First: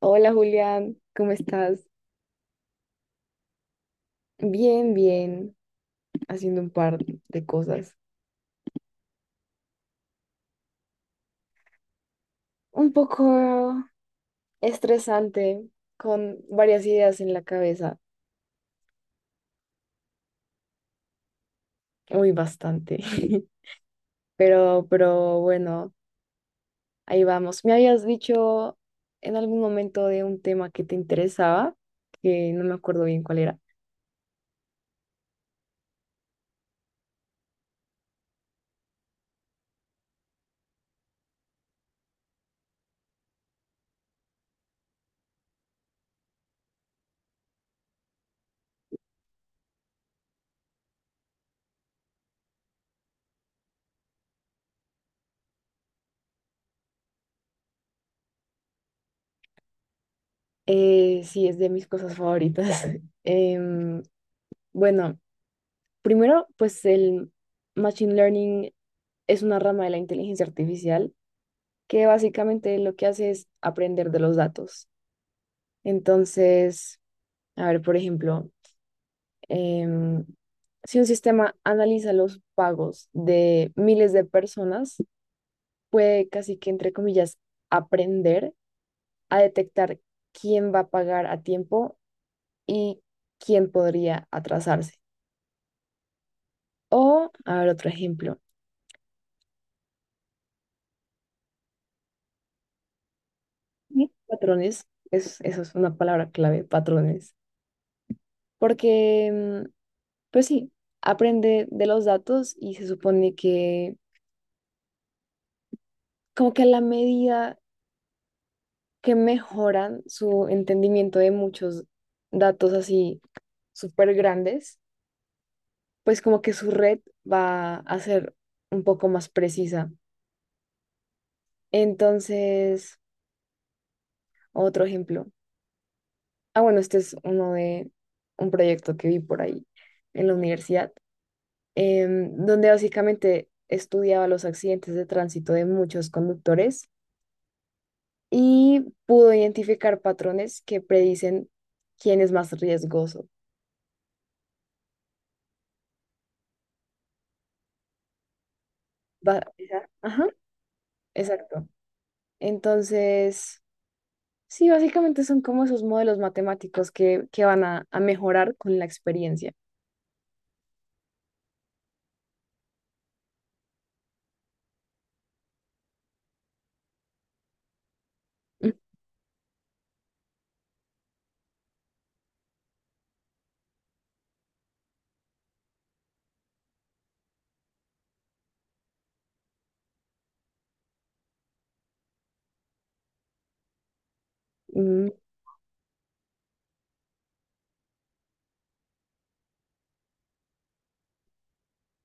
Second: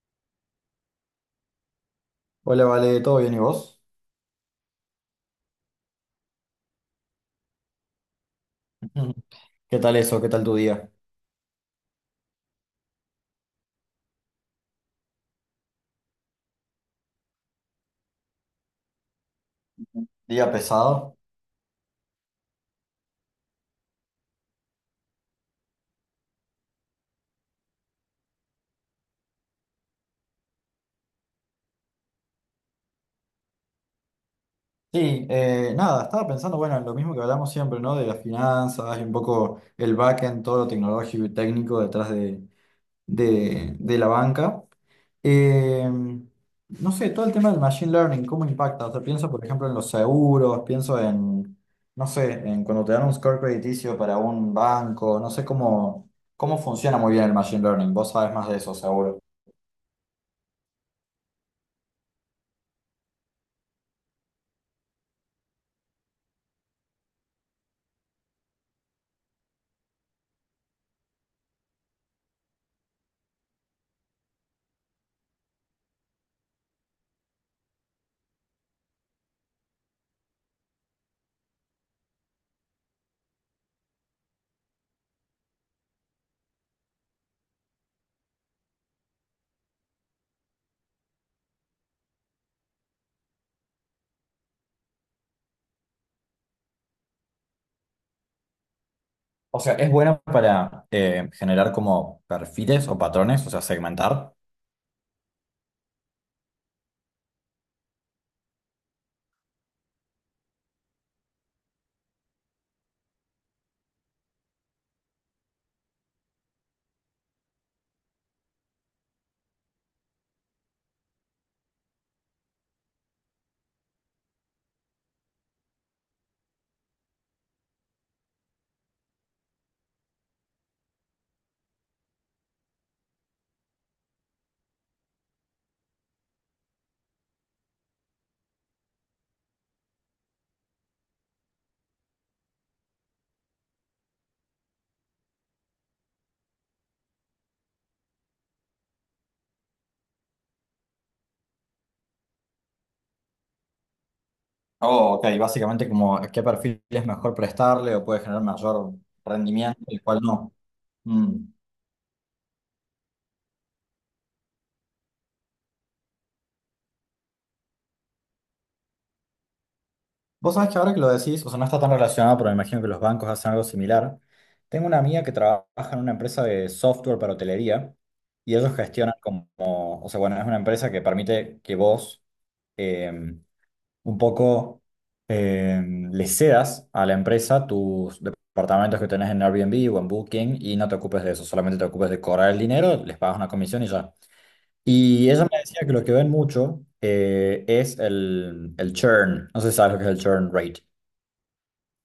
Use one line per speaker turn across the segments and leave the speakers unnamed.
Hola Julián, ¿cómo estás?
Hola, Vale, ¿todo bien y vos?
Bien, bien, haciendo un par de cosas.
Ujú. ¿Qué tal eso? ¿Qué tal tu día?
Un poco estresante, con varias ideas en la cabeza,
¿Día pesado?
muy bastante. Pero bueno, ahí vamos. Me habías dicho en algún momento de un tema que te interesaba, que no me acuerdo bien cuál era.
Sí, nada, estaba pensando, bueno, en lo mismo que hablamos siempre, ¿no? De las finanzas y un poco el backend, todo lo tecnológico y técnico detrás de la banca. Eh, no sé, todo el tema del machine learning, ¿cómo impacta? O sea, pienso, por ejemplo, en los seguros, pienso no sé, en cuando te dan un score crediticio para un banco, no sé cómo funciona muy bien el machine learning, vos sabes más de eso, seguro.
Sí, es de mis cosas favoritas. Em, bueno, primero, pues el Machine Learning es una rama de la inteligencia artificial que básicamente lo que hace es aprender de los datos. Entonces, a ver, por ejemplo, em, si un sistema analiza los pagos de miles de personas, puede casi que, entre comillas, aprender a detectar quién va a pagar a tiempo y quién podría atrasarse. O, a ver, otro ejemplo.
O sea, es buena para generar como perfiles o patrones, o sea,
Sí,
segmentar.
patrones, eso es una palabra clave, patrones, porque pues sí, aprende de los datos y se supone que como que a la medida que mejoran su entendimiento de muchos datos así súper grandes, pues como que su red va a ser un poco más precisa. Entonces, otro ejemplo. Ah, bueno, este es uno de un proyecto que vi por ahí en la universidad, donde básicamente estudiaba los accidentes de tránsito de muchos conductores y pudo identificar patrones que predicen quién es más riesgoso.
Oh, ok, básicamente como a qué perfil es mejor prestarle o puede generar mayor rendimiento y cuál
Ajá,
no. Mm.
exacto. Entonces, sí, básicamente son como esos modelos matemáticos que van a mejorar con la experiencia.
Vos sabés que ahora que lo decís, o sea, no está tan relacionado, pero me imagino que los bancos hacen algo similar. Tengo una amiga que trabaja en una empresa de software para hotelería y ellos gestionan como, o sea, bueno, es una empresa que permite que vos... em, un poco eh, le cedas a la empresa tus departamentos que tenés en Airbnb o en Booking y no te ocupes de eso, solamente te ocupes de cobrar el dinero, les pagas una comisión y ya.
Mm,
Y ella me decía que lo que ven mucho es el churn, no sé si sabes lo que es el churn rate.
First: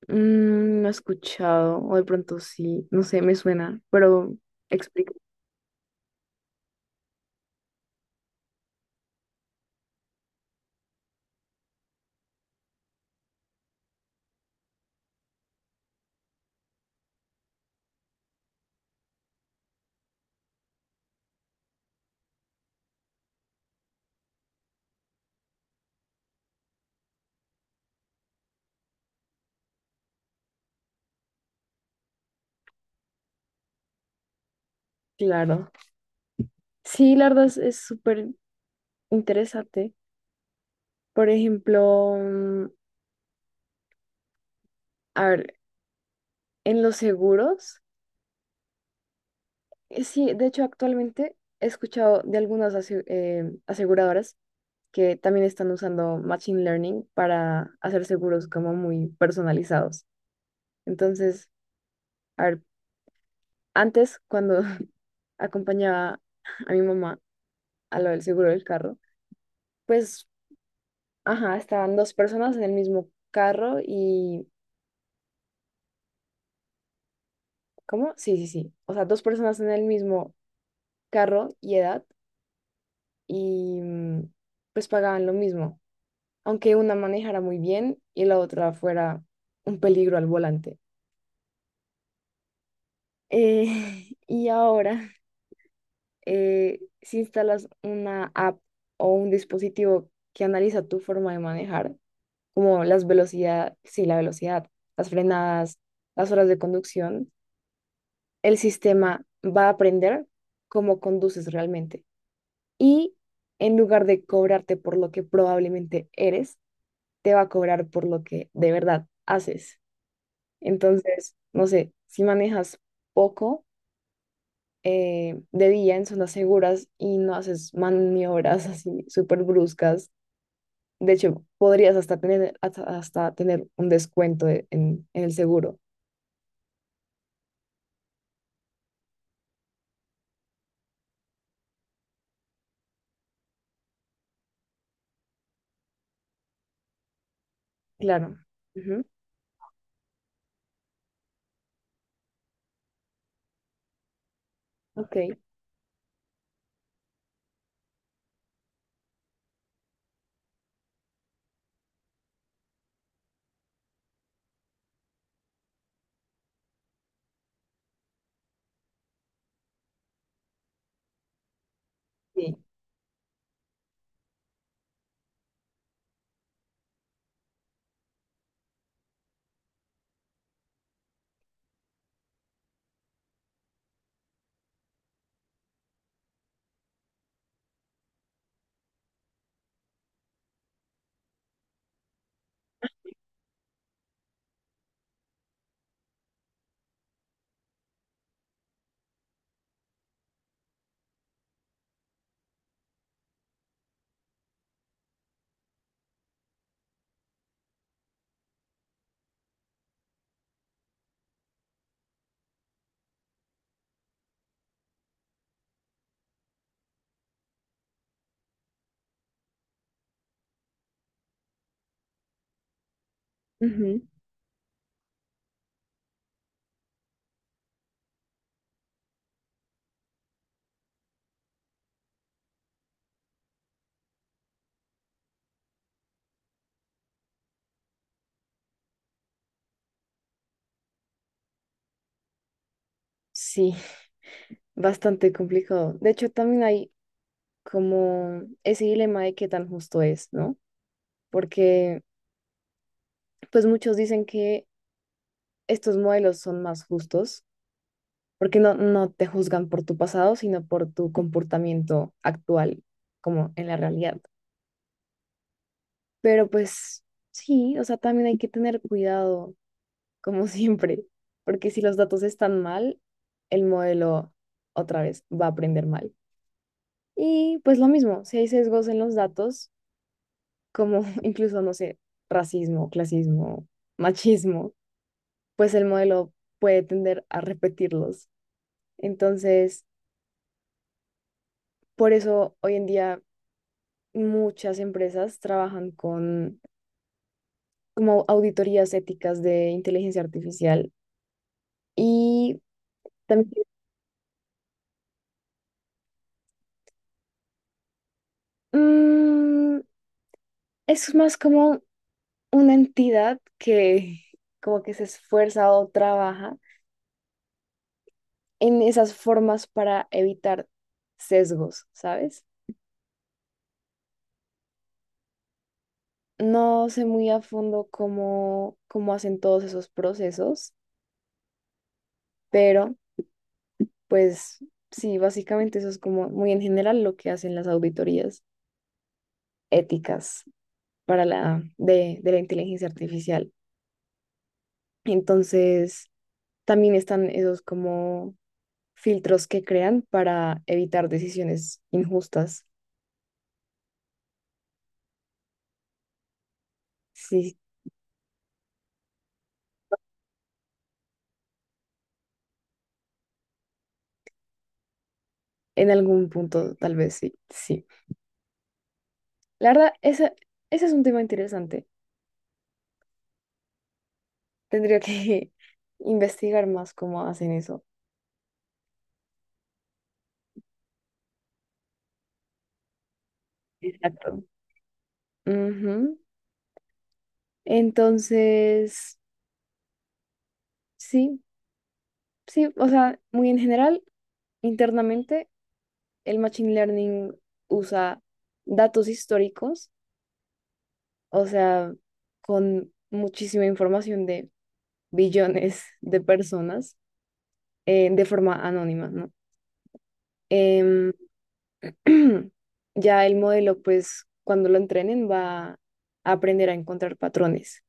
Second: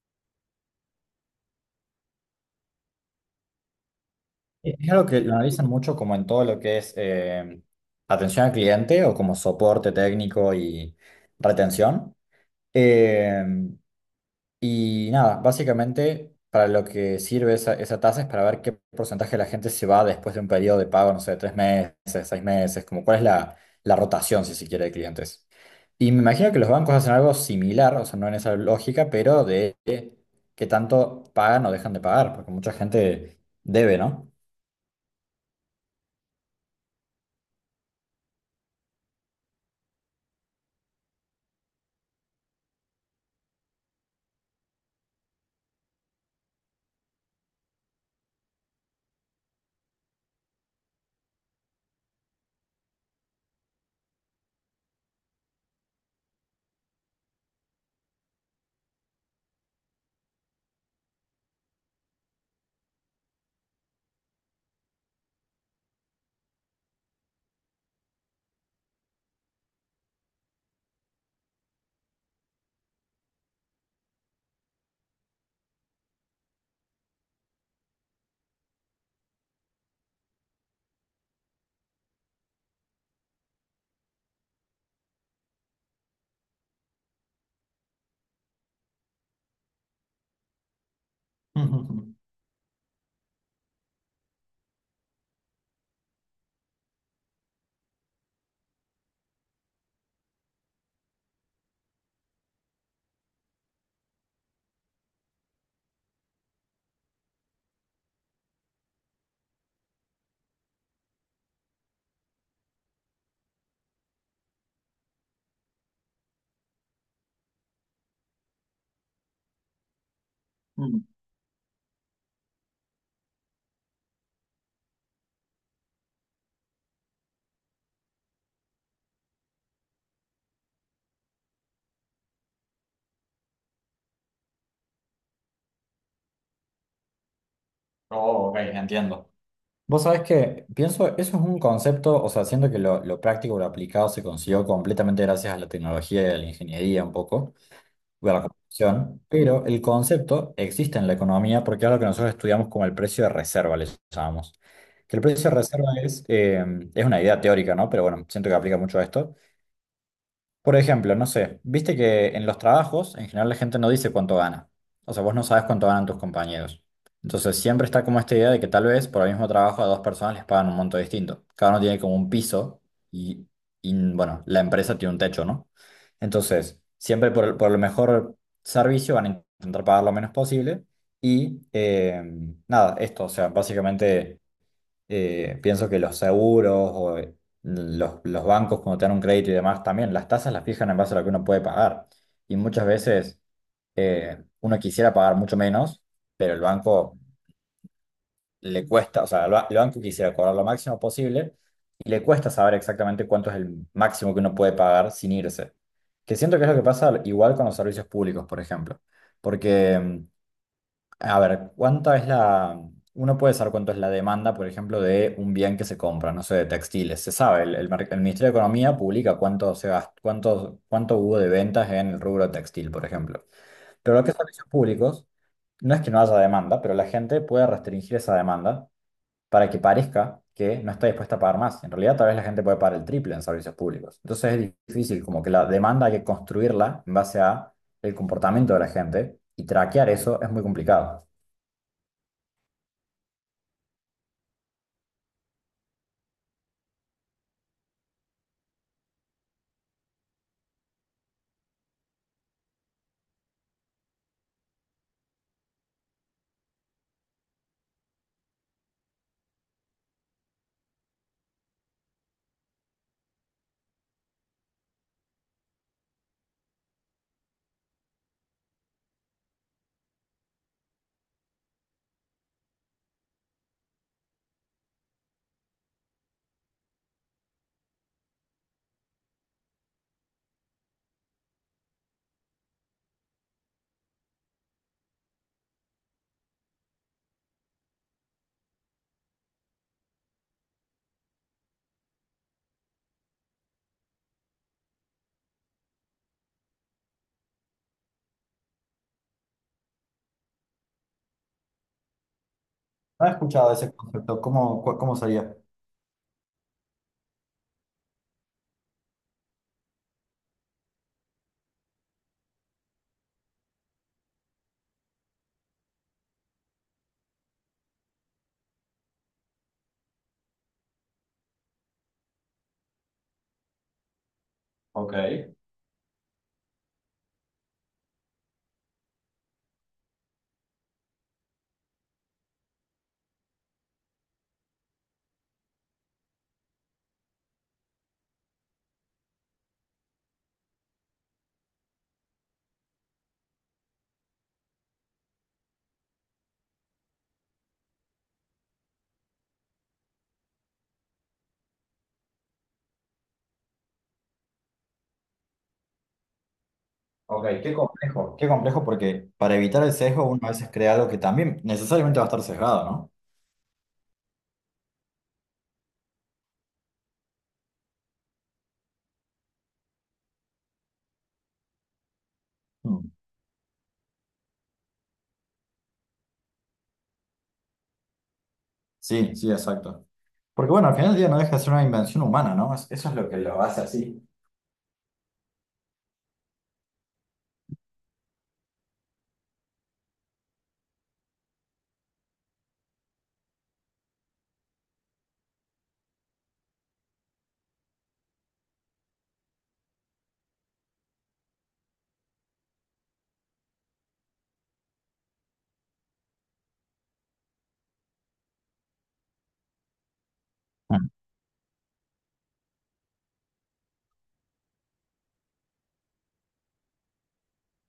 mm, no he escuchado, o de pronto sí, no sé, me suena, pero
Es algo
explico.
que lo analizan mucho como en todo lo que es atención al cliente o como soporte técnico y retención. Eh, Y nada, básicamente para lo que sirve esa tasa es para ver qué porcentaje de la gente se va después de un periodo de pago, no sé, de tres meses, seis meses, como cuál es la rotación, si se quiere, de clientes. Y me imagino que los bancos hacen algo similar, o sea, no en esa lógica, pero de qué tanto pagan o dejan de pagar, porque mucha gente debe, ¿no?
Claro. Sí, la verdad es súper interesante. Por ejemplo, a ver, en los seguros. Sí, de hecho actualmente he escuchado de algunas aseguradoras que también están usando Machine Learning para hacer seguros como muy personalizados. Entonces, a ver, antes cuando acompañaba a mi mamá a lo del seguro del carro, pues, ajá, estaban dos personas en el mismo carro y, ¿cómo? Sí, sí, sí. O sea, dos personas en el mismo carro y edad y pues pagaban lo mismo, aunque una manejara muy bien y la otra fuera un peligro al volante.
Ujú.
Y ahora, si instalas una app o un dispositivo que analiza tu forma de manejar, como las velocidades, sí, la velocidad, las frenadas, las horas de conducción, el sistema va a aprender cómo conduces realmente. Y en lugar de cobrarte por lo que probablemente eres, te va a cobrar por lo que de verdad haces.
Mm.
Entonces, no sé, si manejas poco de día en zonas seguras y no haces maniobras así súper bruscas, de hecho, podrías hasta tener, hasta, hasta tener un en el seguro.
Oh, ok, entiendo. Vos sabés que pienso, eso es un concepto, o sea, siento que lo práctico, lo aplicado se consiguió completamente gracias a la tecnología y a la ingeniería un poco, o a
Claro.
la
Ujú.
computación, pero el concepto existe en la economía porque es algo que nosotros estudiamos como el precio de reserva, le llamamos.
Ok.
Que el precio de reserva es una idea teórica, ¿no? Pero bueno, siento que aplica mucho a esto. Por ejemplo, no sé, viste que en los trabajos en general la gente no dice cuánto gana. O sea, vos no sabes cuánto ganan tus compañeros. Entonces siempre está como esta idea de que tal vez por el mismo trabajo a dos personas les pagan un monto distinto. Cada uno tiene como un
Sí.
piso y, y, bueno, la empresa tiene un techo, ¿no? Entonces, siempre por el mejor servicio van a intentar pagar lo menos posible. Y nada, esto, o sea, básicamente pienso que los seguros o los bancos cuando te dan un crédito y demás también, las tasas las fijan en base a lo que uno puede pagar. Y muchas veces uno quisiera pagar mucho menos, pero el banco le cuesta, o sea, el banco quisiera cobrar lo máximo posible y le cuesta saber exactamente cuánto es el máximo que uno puede pagar sin irse. Que siento que es lo que pasa igual con los servicios públicos, por ejemplo. Porque a ver, ¿cuánta es la... Uno puede saber cuánto es la demanda, por ejemplo, de un bien que se compra, no sé, de textiles. Se sabe, el Ministerio de Economía publica cuánto se cuánto hubo de ventas en el rubro textil, por ejemplo.
Ujú.
Pero lo que es servicios públicos, no es que no haya demanda, pero la gente puede restringir esa demanda para que parezca que no está dispuesta a pagar más. En realidad, tal vez la gente puede pagar el triple en servicios públicos. Entonces es difícil, como que la demanda hay que construirla en base a el comportamiento de la gente y traquear eso es muy complicado.
Sí, bastante complicado. De hecho, también hay como ese dilema de qué tan justo es, ¿no? Porque pues muchos dicen que estos modelos son más justos porque no te juzgan por tu pasado, sino por tu comportamiento actual, como en la realidad. Pero pues sí, o sea, también hay que tener cuidado, como siempre, porque si los datos están mal, el modelo otra vez va a aprender mal. Y pues lo mismo, si hay sesgos en los datos, como incluso, no sé, racismo, clasismo, machismo, pues el modelo puede tender a repetirlos. Entonces, por eso hoy en día muchas empresas trabajan con como auditorías éticas de inteligencia artificial y
No he
también
escuchado ese concepto. ¿Cómo, cómo sería?
mm, es más como una entidad que como que se esfuerza o trabaja en esas formas para evitar sesgos, ¿sabes?
Ok,
No sé muy a fondo cómo hacen todos esos procesos, pero pues sí, básicamente eso es como muy en general lo que hacen las auditorías éticas, para la de la inteligencia artificial. Entonces, también están esos como filtros que crean para evitar decisiones injustas.
ok,
Sí,
qué complejo. Qué complejo porque para evitar el sesgo uno a veces crea algo que también necesariamente va a estar sesgado,
en algún punto tal vez sí, sí. La verdad, ese es un tema interesante.
¿no? Mm.
Tendría que investigar más cómo hacen eso.
Sí, sí, exacto. Porque bueno, al final del día no deja de ser una invención humana, ¿no? Es- Eso es lo que lo hace así.
Exacto. Ujú. Entonces, sí, sí, o sea, muy en general, internamente el Machine Learning usa datos históricos, o sea, con muchísima información de billones de personas de forma anónima, ¿no? Em, ya el modelo, pues, cuando lo entrenen, va a aprender a encontrar patrones.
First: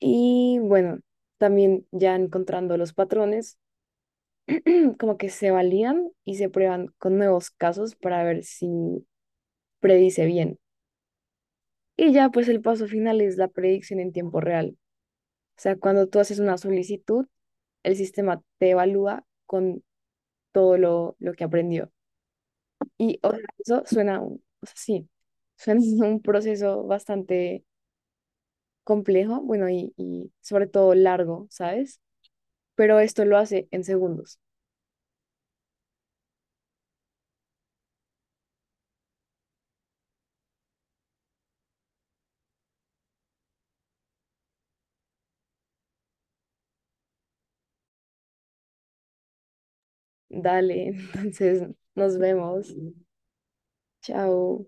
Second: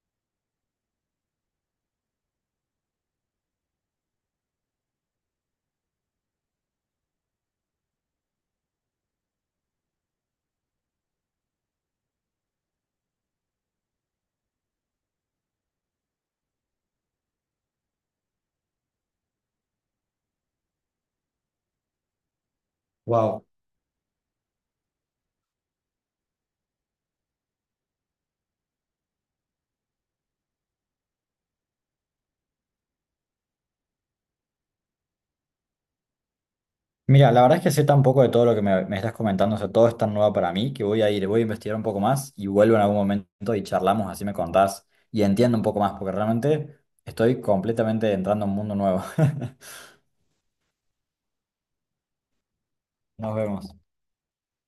Y bueno, también ya encontrando los patrones, como que se valían y se prueban con nuevos casos para ver si predice bien. Y ya pues el paso final es la predicción en tiempo real. O sea, cuando tú haces una solicitud, el sistema te evalúa con todo lo que aprendió. Y o sea,
Wow.
eso suena, o sea, sí, suena un proceso bastante complejo, bueno, y sobre todo largo, ¿sabes? Pero esto lo hace en segundos.
Mira, la verdad es que sé tan poco de todo lo que me estás comentando, o sea, todo es tan nuevo para mí que voy a ir, voy a investigar un poco más y vuelvo en algún momento y charlamos, así me contás y entiendo un poco más, porque realmente estoy completamente entrando a un mundo nuevo.
Dale, entonces nos vemos.
Nos vemos.
Chao.